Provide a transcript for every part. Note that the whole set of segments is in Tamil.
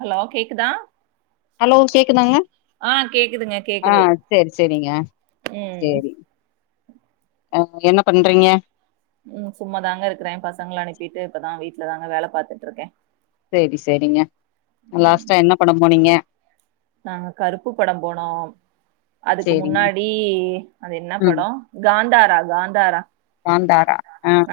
ஹலோ கேக்குதா ஹலோ கேக்குதாங்க ஆ கேக்குதுங்க கேக்குது ஆஹ் சேரி சேரிங்க ம் அஹ் என்ன பண்றீங்க ம் சும்மாதாங்க இருக்குறே பசங்கள அனுப்பிட்டு இப்பதா வீட்லதாங்க வேல பாத்துட்ருக்கே சேரி சேரிங்க லாஸ்டா என்ன படம் போனீங்க நாங்க கருப்பு படம் போனோம் அதுக்கு சேரிங்க முன்னாடி அது என்ன ம் படம் காந்தாரா காந்தாரா ஆந்தாரா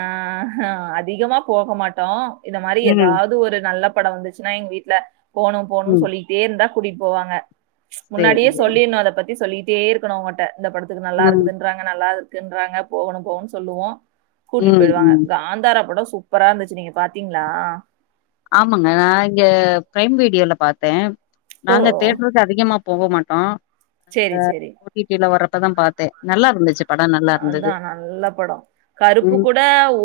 ஆஹ்ஹ அதிகமா போக மாட்டோ இந்த மாரி ம் ஏதாவது ஒரு நல்லப் பட வந்துச்சுனா எங்க வீட்டுல போணு போணும்னு ம் சொல்லிட்டே இருந்தா கூட்டிட்டு போவாங்க சேரி முன்னாடியே சேரி சொல்லிருணு அத பத்தி சொல்லிட்டே இருக்கணு அவங்கட்ட இந்த படத்துக்கு நல்லா ம் இருக்குதுன்றாங்க நல்லா குன்றாங்க போகணு போனு சொல்லுவோ கூட்டிட்டு ம் போயிடுவாங்க ம் காந்தாரா பட ஸ் பூப்பரா இருந்துச்சு நீங்க பாத்தீங்ளா ஆமாங்க நா இங்க ப்ரைம் வீடியோல பாத்தே ஓ நாங்க தேட்ருக்கு அதிகமா போக மாட்டோ சரி அஹ சரி ஓடிடில வர்ரப்பதா பாத்தே நல்லாருந்துச்சு அதா நல்ல பட கருப்பு ம் கூட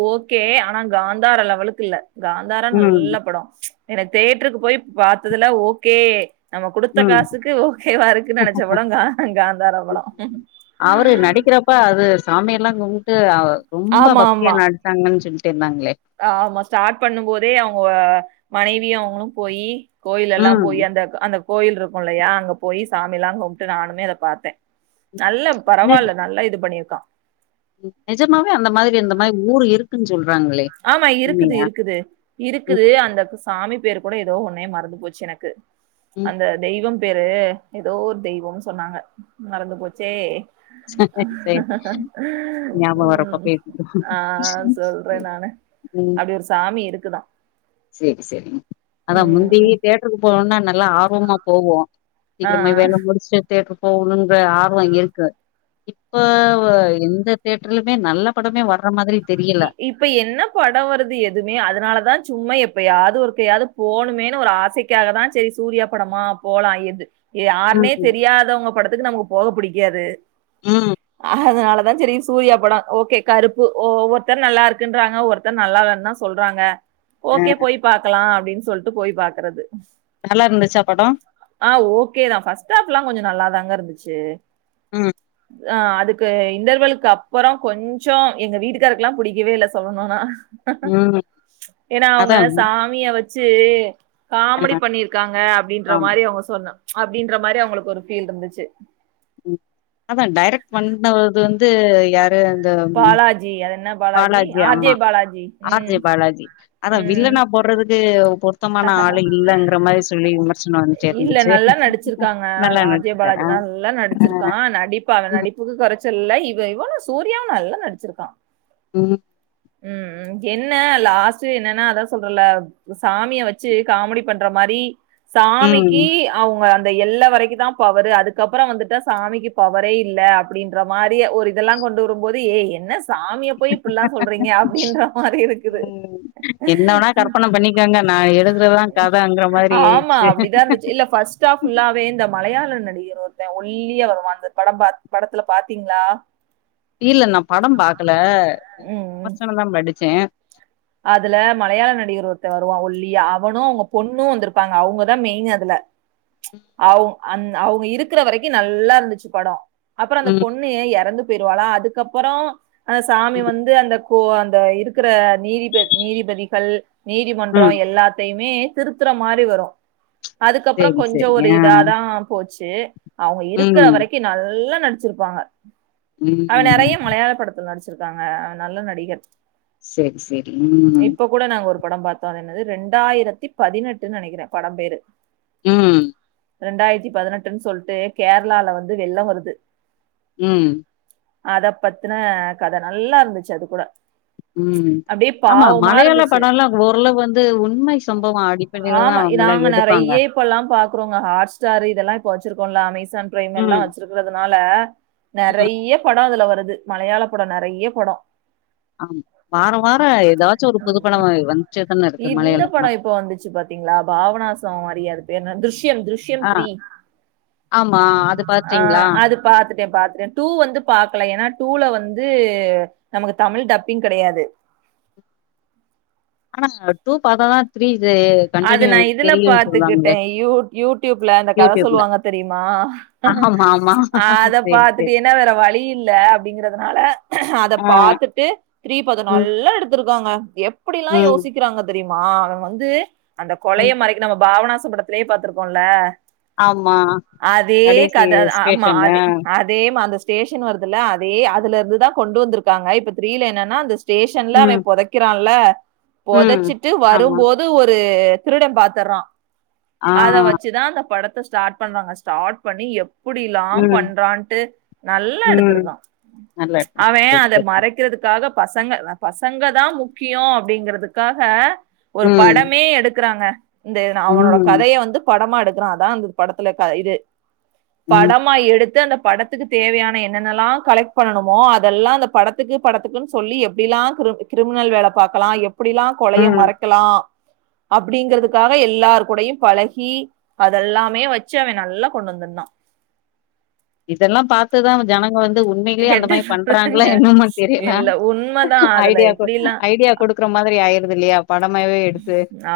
ஓகே ஆனா காந்தாரா லெவலுக்கு இல்ல காந்தாரா ம் நல்ல பட ச் எனக் தேட்ருக்கு போய் பாத்ததுல ஓகே நம்ம குடுத்த ம் காசுக்கு ஓகேவா இருக்கு நினச்ச படம் கா காந்தாரா படம் சாமியேல்லா கும்ட்டு அ ரொம்ப பக்தியா நடிச்சாங்கன் சொல்லி அ ஆமா ஸ்டார்ட் பண்ணும் போதே அவுங்க மனைவியு அவங்ளு போயி கோயில் எல்லா ம் போய் அந்த க் அந்த கோயில் ருக்கு இல்லையா அங்க போய் சாமி எல்லா கும்ட்டு நானுமே அத பாத்தே நல்ல நிஜ பரவால நல்லா இது பண்ணியிருக்கா நிஜமாவே அந்த மாதிரி அந்த மாதிரி ஊர் இருக்குன்னு சொல்றாங்களே ஆமா இருக்குது உண்மையா? இருக்குது ம், இருக்குது அந்த சாமி பேரு கூட ஏதோ ஒன்னே மறந்து போச்சு எனக்கு ம். அந்த தெய்வம் பேரு ஏதோ ஒரு தெய்வம்னு சொன்னாங்க மறந்து போச்சே ஆஹ் சரி, சரி. ஆஹ் ஹ ஹ ஞாபகம் வரப்ப ம் பேசிக்குவோம். ஆஹ் சொல்றே நானு அப்டி ஒரு சாமி இருக்குதா சேரி சேரி அதா முந்தி தேட்ருக்கு போனோனா நல்லா ஆர்வமா போவோ ஆ, ஆ. சீக்கிரமா வேல முடிச்சுட்டு தேட்டுருக்கு போகணுங்ற ஆர்வ இருக்கு இப்ப ஒ எந்த தேட்ருலுமே நல்ல படமே வர்ற மாதிரி தெரியல. இ இப்ப என்ன பட வருது எதுவுமே அதுனாலதா சும்மா எப் இப்பயாது ஒருக்கையாது போனுமேனு ஒரு ஆசைக்காக தா சேரி சூர்யா படமா போலா எது யாருனே ம், தெரியாதவங்க படத்துக்கு நமக்கு போக புடிக்காது ம். அதனால தா சேரி சூர்யா பட ஓகே கருப்பு ஒவ்வொ த்தர் நல்லாருக்குன்றாங்க ஒருத்தர் நல்லாலனு தா சொல்றாங்க அ ஓகே போய் பாக்கலா அப்டினு சொல்ட்டு போய் பாக்றது நல்லா இருந்துச்சா படம்? ஆ ஓகே தா ஃபஸ்ட் ஆப்லா கொஞ்ச நல்லாதாங்க இருந்துச்சு ம் அ அதுக்கு இன்டர்வலுக்கு அப்பறோ கொஞ்சோ எங்க வீட்டுக் காருக்லா புடிக்கவே இல்ல சொல்லணுன்னா ம் ஏன்னா அவங்க அதான் சாமிய வச்சு அ காமெடி பண்ணிருக்காங்க அப்டின்ற ஆமா. மாரி அவ ங்க சொன்ன அப்டின்ற மாரி அவங்களுக்கு ஒரு ஃபீல் இருந்துச்சு எ அது வந்து யார் பாலாஜி அது என்ன பாலாஜி ஆர்ஜே பாலாஜி ஆர் ம் ஜே பாலாஜி அதா ம் வில்லனா போடறதுக்கு சுத்தமான ஆள் இல்லங்ற மாரி சொல்லி விமர்சனோ வந்துட்டே இல்ல இருந்துச்சு நல்லா நடிச்சிருக்காங்க நல்லா ஆர் ஜே பாலாஜி நடிக்ராரா நல்லா நடிச்சிருக்கா நடிப்பு அவ நடிப்புக்கு கொறச்சலில்ல இவ இவனு சூ ரியாவு நல்லா நடிச்சுருக்கா ம் ம் ம் என்ன லாஸ்ட் என்னனா அதா சொல்றல்ல சாமிய வச்சு காமெடி பண்ற மாரி சாமிக்கு ம் அவுங்க எல்ல வரைக்குந்தா பவரு அதுக்கப்றோ வந்துட்டா சாமிக்கு பவரே இல்ல அப்டின்ற மாரி ஒரு இதெல்லா கொண்டு வரும்போது ஏ என்ன சாமிய போய் இப்புல்லா சொல்றிங்க அப்டின்ற மாரி இருக்குது என்ன வேணா கற்பன பண்ணிக்கங்க நா எழுதுறதுதா கதங்கிற மாரி ஆமா ஆயிடுச்சு அப்டிதா இருந்துச்சு இல்ல ஃபஸ்டாஃப் ஃபுல்லாவே இந்த மலையா ள நடிகர் ஒருத்தே ஒல்லியே வருவா அந்த படம் பாத் படத்துல பாத்திங்ளா இல்ல நா படம் பாக்ல ம். விமர்சனந்தா படிச்சே அதுல மலையாள நடிகர் ஒருத்த வருவா ஒல்லியா அவனு அவுங்க பொண்ணு வந்ருப்பாங்க அவங்கதா மெயின் அதுல அவுங் அந் அவுங்க இருக்கற வரைக்கு நல்லா இருந்துச்சு படோ அப்பற அந்த ம் பொண்ணு எறந்து போயிருவாளா அதுக்கப்பறோ அந்த சாமி வந்து அந்த கோ அந்த இருக்கிற நீதிப நீதிபதிகள் நீதிமன்றோ ம் எல்லாத்தையு மே திருத்தற மாரி வரு அதுக்கப்றோ சேரி கொஞ்சோ சேரிங்க ஒரு ஆ இதாதா போச்சு அவுங்க இருக்கற ம் வரைக்கு நல்லா நடிச்சிருப்பாங்க அவ நெறைய ம் மலையாள படத்துல நடிச் சிருக்காங்க அவ நல்ல நடிகர் சேர் சேரி ம் இப்ப கூட நாங்க ஒரு படம் பாத்தோ அதென்னது ரெண்டாயிரத்தி பதினெட்டுன் நெனைக்கிறே படம் பேரு ம் ரெண்டாயிரத்தி பதினெட்டுன் சொல்ட்டு கேரளால வந்து வெள்ள வருது ம் அத பத்தின கத நல்லா இருந்துச்சு அது கூட ம் அப்படியே ஆமா பாவமா மலையாள இருந்துச்சு. படோல்லா ஒரளவு வந்து உண்மை சம்பவ அடிப்படைலதா அவங்கலா எடுப்பாங் ஏ இப்பல்லா பாக்றோங்க ஹாட்ஸ்டாரு இதெல்லா இப்ப வச்சிருக்கோன்ல அமேசான் பிரைம் எல்லா ம் வச்சிருக்கறதுனால ம் நறைய படோ அதுல வருது மலையாள படோ நறைய படோ ஆ வார வா தான இருக்கு இந்த மலையாள படோ படம் இப்ப வந்துச்சு பாத்திங்ளா பாவனாச மாரியே இருக்கு துருஷ்யன் துர்ஷ்யன் ஆ த்ரீ ஆமா அது ஆ பாத்தீங்களா அது பாத்து ட்டே பாத்துடடே டூ வந்து பாக்கல ஏனா டூல வந்து நமக்கு தமிழ் டப்பிங் கெடையாது ஆனா டூ பாத்தா தா த்ரீ இது அது கண்டினியூ நா இதுல தெரியுன்னு பாத்துக்கிட்டே சொல்லுவாங்களே யூ யூடியூப்ல இந்த கத யூடியூப்ல சொல்லுவாங்க தெரியுமா ஆமா ஆமா அத சேரி பாத்துட்டு சேரி ஏனா வேற வழி இல்ல அப்டிங்கறதுனால அத பா ஆ பாத்துட்டு த்ரீ பாதோ ம் நல்லா எடுத்ருக்காங்க எப்படிலா ம் யோசிக்கிறாங்க தெரியுமா அவ வந்து அந்த கொலைய ம் மறைக்க நம்ம பாவனாச படத்துலயே பாத்துருக்கோல்ல ஆமா அதே கடைசி கதை அ ஆமா ஸ்டேஷன்னு அத அதே அந்த ஸ்டேஷன் வருதுல அதே அதுல இருந்துதா கொண்டு வந்திருக்காங்க இப்ப த்ரீல என்னனா அந்த ஸ்டேஷன்ல அவ ம் பொதைக்கிறால்ல ம் பொதச்சிட்டு ஆமா வரும்போது ஒரு திருடம் பாத்தர்றா ஆ அத வச்சுதா அந்த படத்த ஸ்டார்ட் பண்றாங்க ஸ்டார்ட் பண்ணி எப்புடிலா ம் பண்றான்ட்டு நல்லா ம் எடுத்துருக்கா நல்லா இருக்கு அவே சேரி அதை சேரி மறைக்கிறதுக்காக பசங்க பசங்க தான் முக்கியம் அப்படிங்கறதுக்காக ம் எடுக்கறாங்க இந்த அவனோட ம், கதையை வந்து படமா எடுக்கிறா அத அந்த படத்துல க இது ம், படமா எடுத்து அந்த படத்துக்கு தேவையான என்னென்னெல்லாம் கலெக்ட் பண்ணணுமோ அதெல்லாம் அந்த படத்துக்கு படத்துக்குன்னு சொல்லி எப்படிலா கிரிமினல் வேலை பாக்கலா எப்படிலாம் கொலையை ம். மறைக்கலா அப்படிங்கறதுக்காக எல்லாரு கூடையும் பழகி அதெல்லாமே வச்சு அவன் நல்லா கொண்டு வந்த அண்ணா இதெல்லாம் பாத்துதான் ஜன வந்து உண்மைளியே அந்த கேட்டு மாதிரி பண்றாங்களா சொல்றேங்க என்னம தெரியல இல்ல உண்மைதான் அதுல ஐடியா எப்படிலாம் ஐடியா கூ இருக்கற மாரி ஆயிரு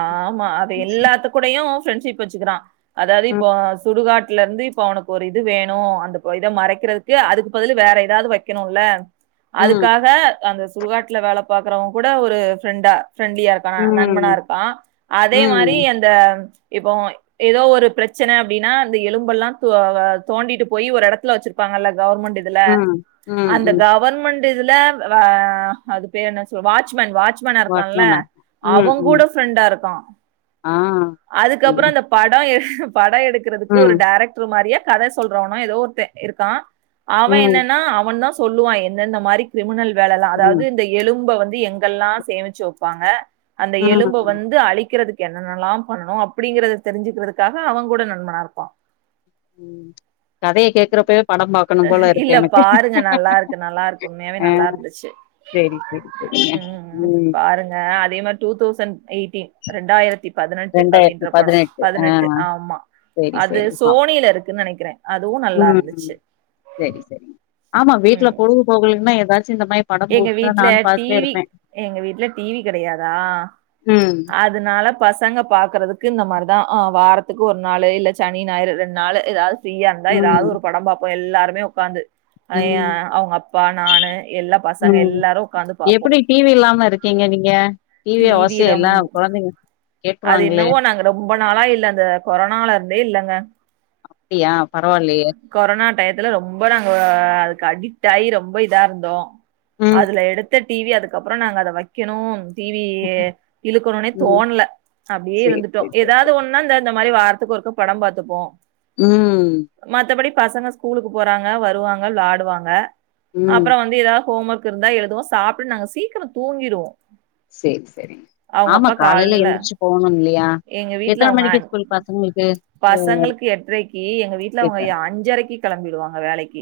ஆமா அதை எல்லாத்து கூடையும் ப்ரெண்ட்ஷிப் வச்சுக்கிறா அதாவது இப்போ ம், சுடுகாட் இருந்து இப்ப அவனுக்கு ஒரு இது வேணும் அந்த இதை மறைக்கிறதுக்கு அதுக்கு பதில வேற ஏதாவது வைக்கணுல ம், அதுக்காக அந்த சுடுகடுகாட்டுல வேலை பாக்கறவங்க கூட ஒரு ப்ரெண்டா ப்ண்ட்லியா நன்பன ம், இருப்பா அதே மாதிரி ம், அந்த இப்போ ஏதோ ஒரு பிரச்சனை அப்படின்னா அந்த எலும்பெல்லா தோண்டிட்டு போய் ஒரு இடத்துல வச்சிருப்பாங்கல்ல கவர்மெண்ட் இதுல ம், ம், அந்த ம். கவர்மெண்ட் இதுல அது பேரு என்ன சொல் வாட்சமேன் வாட்ச்மேனா இருக்கான்ல வாட்மேனா? ம், அவங்க ம். கூட ப்ரெண்டா இருக்கா ஆ. அப்டியா? அதுக்கப்புறம் அந்த படம் படம் எடுக்கறிறதுக்கு ஒரு ம், டைேரக்டர் மாதிரியே கதை சொல்றோனா ஏதோ ஒருத்த இருக்கா அவன் ம். என்னன்னா அவன் தான் சொல்லுவான் எந்தெந்த மாதிரி கிரிமினல் வேலை எல்லாம் அதாவது புரியும். இந்த எலும்ப வந்து எங்கெல்லா சேமிச்சு வைப்பாங்க அந்த எலும்பு ம், வந்து அழிக்கிறதுக் என்னென்னல்லாம் பண்ணும் அப்படிங்கறத தெரிஞ்சுக்கிறதுக்காக அவன் கூட நண்பானா இருப்பா ம் கதைய கேக்குறப்ப இல்ல பாருங்க நல்லா இருக்கு நல்லா இருக்கு உண்மையாவே ஆ நல்லா இருந்துச்சு சரி, சரி, சரிங்க. ம் பாருங்க அதே மாதிரி டூ தௌசண்ட் எயிட்டீன் ரெண்டாயிரத்தி பதினெட்டு அப்படின்ற படம் பதினெட்டு ஆ ஆமா சரி, அது சரி. பா சோனியில இருக்குன்னு நினைக்கிறே அதுவு நல்லா இருந்துச்சு சரி சரி ஆமா வீட்டுல ம் பொழுகு போகலன்னா ஏதாச்சும் இந்த மாதிரி எங்க வீட்டுல டிவி எங்க வீட்டுல டிவி கிடையாதா ம் அதனால பசங்க பார்க்கறதுக்கு இந்த மாதிரிதா வாரத்துக்கு ஒரு நாள் இல்லை சனி ஞாயிறு ரெண்டு நாள் ஏதாவது பிரிய இருந்தா ஏதாவது ஒரு படம் பார்ப்போம் எல்லாருமே உக்காந்து ம் அவங்க அப்பா நானு எல் பாசாங்க எல்லாரு உக்கா எப்படி டிவி இல்லாம இருக்கீங்க நீங்க டிவி அவசிய இல்ல குழந்தைங்க அது இன்னமோ நாங்க ரொம்ப நாளா இல்ல அந்த கொரோனால இருந்தே இல்லங்க அப்படியா கொரோனா டயத்துல ரொம்ப நாங்க அதுக்கு அடிக் ஆகி ரொம்ப இதா இருந்தோ ம் அதுல எடுத்த டிவி அதுக்கப்புறம் நாங்க அதை வைக்கணும் டிவி இழுக்கணும்னே தோணல அப்படியே சேரி இருந்துட்டோம் சேரி சேரி ஏதாவது சேரி ஒன்னா இந்த இந்த மாதிரி வர துக்கு ஒருக்கா படம் பார்த்தப்போ உம் மத்தபடி பசங்க ஸ்கூலுக்கு போறாங்க வருவாங்க விளாடுவாங்க ம் அப்புறம் வந்து எதாவது ஹோம் ஒர்க் இருந்தா எழுதுவோ சாப்ட்டு நாங்க சீக்கிரம் தூங்கிடுவோ சரி சரி அவங்க ஆமா அப்பா காலையில காலைல எந்திரிச்சு போணும் இல்லையா எங்க வீட்ல எத்தனை அவங்க மணிக்கு அஞ்- ஸ்கூல் பசங்களுக்கு பசங்களுக்கு எட்ரைக்கு எங்க வீட்டுல அவங்க கேட்டே அஞ்சரைக்கு கெளம்பிடுவாங்க வேலைக்கு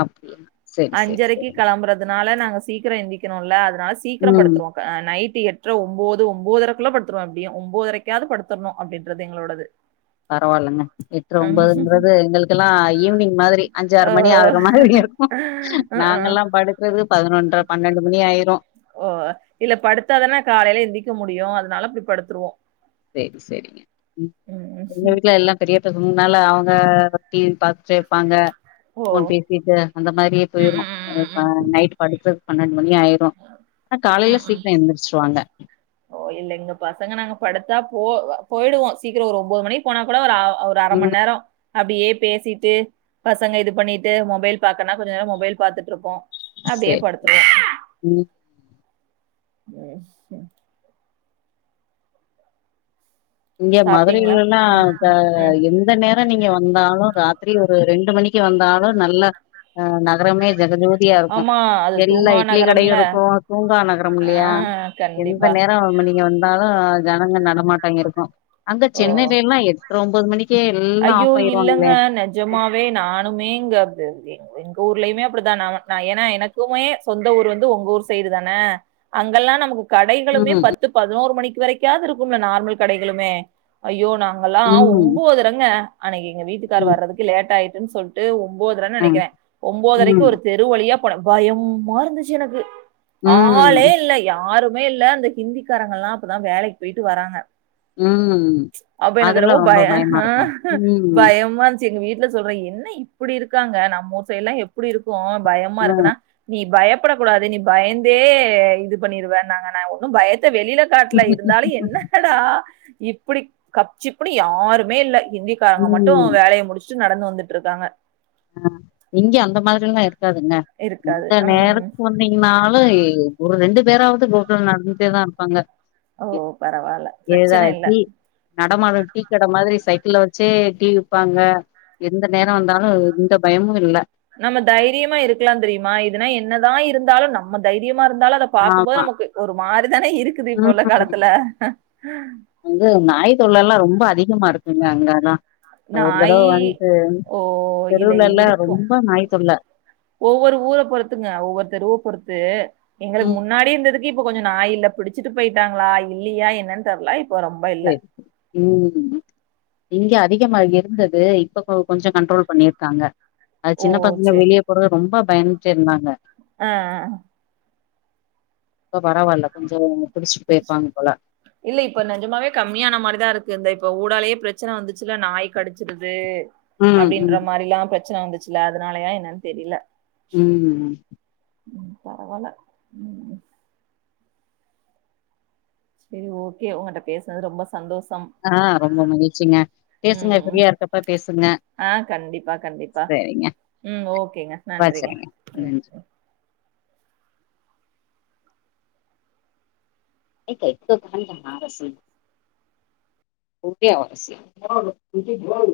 அப்டியா செரி செரி அஞ்சரைக்கு செரி கிளம்புறதுனால நா சீக்ரோ எந்திக்கணுல்ல அதனால சீக்ரோ ம் படுத்துறுவோ ஆ நைட் எட்டு எட்ற ஒம்போது ஒம்பதுரைக்குள்ள படுத்துருவ அப்படியு ஒம்பதரைக்காவது படுத்தரணு அப்படின்றது எங்களோடது பரவால்லங்க எட்ற ம். ஒம்பதுன்றது எங்களுக் ல்லாம் ஈவினிங் மாதிரி அஞ்சு ஆறு ஓ. மணி ஆகுற மாரி இருக்கு ம்ஹ்ம். நாங்கல்லா படுக்கறது பதினொன் ற பன்னெண்டு மணி ஆயிரும். ஓ இல்ல படுத்தாதான காலையில எந்திக்க முடியு அதனால அப்படி படுத்துருவோ செரி செரிங்க ம் எங்க வீட்ல எல்லா பெரிய பசங்க னால அவங்க பத்தி சேப்பாங்க ஓ. போன் பேசிட்டு அந்த மாரியே ம், போயிரு ம், ம், ம், ம். நைட் படுத்து பன்னன் மணி ஆயிரு ம் ம் ஓ இல்லங்க பசங்க நாங்க படுத்தா போ போயிடுவோ சீக்கிர ஒரு ஒம்போது மணிக்கு போனா கூட ஒரு ஒரு அர மண் ம். நேரோ அப்டியே பேசிட்டு பசங்க இது பண்ணிட்டு மொபைல் பாக்கனா கொஞ்ச நேர மொபைல் பாத்துட்டு இருப்போ அப்டியே சரி. படுத்துருவோ ம். எஸ் இங்க சாப்பிட்டீங்களா மதுரைலல்லா ம், த ம், ம். எந்த நேர நீங் க வந்தாலு ராத்திரி ஒரு ரெண்டு மணிக்கு வந்தாலு நல்ல அ நகரமே ஜெகஜோதி தியா இருக்கு ஆமா அது எல்லா தூங்கா இட்லி கடையு நகரம்ல இருக்கு தூங்கா நகரம் இல்லையா ஆஹ் எந்த கண்டிப்பா நேர நீங்க வந்தாலு ஜனங்க நடமாட்ட இருக்கு அங்க ஓ சென்னையில எல்லா எட்ற ஒம்பது மணிக் ஐயோ இல்லங்க நெஜமாவே நானுமே இங்க அப்பி அப்பி எங்க ஊர்லயுமே அப்டிதா நா நா ஏனா எனக்குமே சொந்த ஊர் வந்து உங்க ஊர் சைடு தான அங்க அங்கலா நமக்கு கடைகளுமே ம் பத்து பதினோரு மணிக்கு வரைக்காவது இருக்கும்ல நார்மல் கடைகளுமே ஐயோ நா நாங்கல்லா ம் ஒன்போதரங்க அன்னைக்கு எங்க வீட்டுக்கார் ம் வர்றதுக்கு லேட் ஆயிட்டுன்னு சொல்ட்டு உ ஒம்போதர அ நெனக்கிறேன் ஒம்போதரைக்கு ம் ஒரு தெரு வழியா போன பயமா இருந்துச்சு எனக்கு ஆளே ம் இல்ல யாருமே இல்ல அந்த ஹிந்திக்காரங்கல்லா அப்பதா வேலைக்கு போயிட்டு வராங்க ம் அப்ப எனக்கு அதெல்லா ரொம்போ ரொம்ப பய பயமா ஆ இருக்கு ம் பயமா இருந்துச்சு எங்க வீட்ல சொல்ற என்ன இப்டி இருக்காங்க நம்ம ஊர் சைடு எல்லா எப்டி இருக்கு பயமா இருக்குனா அ நீ பயப்படக் கூடாது நீ பயந்தே இது பண்ணிருவே நா நா ஒன்னும் பயத் த வெளியில காட்ல இருந்தாலு என்னடா இப்டி கப்ச்சிப்ன்னு யாருமே இல்ல ஹிந்திக்காரங்க மட்டு ம் வேலய முடிச்சுட்டு நடந்து வந்துட்டு இருக்காங்க ஆ இங்க அந்த மாதிரல்லா இருக்காதுங்க இருக்காது. எந்த ம். நேரத்துக்கு வந்தீங்கன்னாலு ஒரு ரெண்டு பேராவது ரோட்ல நடந்துட்டே தா இருப்பாங்க ஓ பரவால ஏதா பிரச்சன இல்ல டீ நடமாடு டீ கட மாதிரி சைக்கிள்ல வச்சே டீ விப்பாங்க எந்த நேர வந்தாலு எந்த பயமு இல்ல நம்ம தைரியமா இருக்கலா தெரியுமா இதுனா என்னதா இருந்தாலு நம்ம தைரிய மா இருந்தாலு அத பாக்கும்போது ஆமா நமக்கு ஒரு மாரிதான இருக்குது இப்போ உள்ள ம் காலத்துல அ வந்து நாய் தொல்ல எல்லா ரொம்ப அதிகமா இருக்குங்க அங்கலா நாயி ஓ இல்ல தெருவுலல்லா இருக்கு ரொம்ப நாய் தொல்ல ஒவ்வொரு ஊர பொறுத்துங்க ஒவ்வொரு தெருவ பொறுத்து எங்களுக்கு ம். முன்னாடி இருந்ததுக்கு இப்ப கொஞ்சம் நாய் இல்ல பிடிச்சிட்டு போயிட்டாங்களா இல்லையா என்னன்னு தெர்ல இப் சரி ம் இங்க அதிகமா இருந்தது இப்ப ப்ப கொஞ்ச கண்ட்ரோல் பண்ணியிருக்காங்க அது ஓ சின்ன பசங்க வெளியே போறது ரொம்ப பயந்துட்டே இருந்தாங்க அ அ இப்ப பரவால்ல கொஞ்சோ புடிச்சுட்டு போய்ருப்பாங்க போல இல்ல இப்ப நெஜமாவே கம்மியான மாரிதா இருக்கு இந்த இப்ப ஊடாலயே பிரச்சன வந்துச்சுல்ல நாய் கடிச்சிருது ம் அப்டின்ற ம் மாரிலா பிரச்சன வந்துச்சுல்ல அதனாலயா என்னன்னு தெரில ம் ம் ம் பரவால்ல ம் செரி ஓகே உங்கிட்ட பேசுனது ரொம்ப சந்தோஷ் ஆ ரொம்ப மகிழ்ச்சிங்க ம் பேசுங்க ம் ஃப்ரீயா இருக்கப்ப பேசுங்க ஆ கண்டிப்பா கண்டிப்பா சரிங்க ம் ஓகேங்க நன்றிங்க வச்சுருங்க ம் நன்றி ம் ஏ கே [unintelligible] [unintelligible]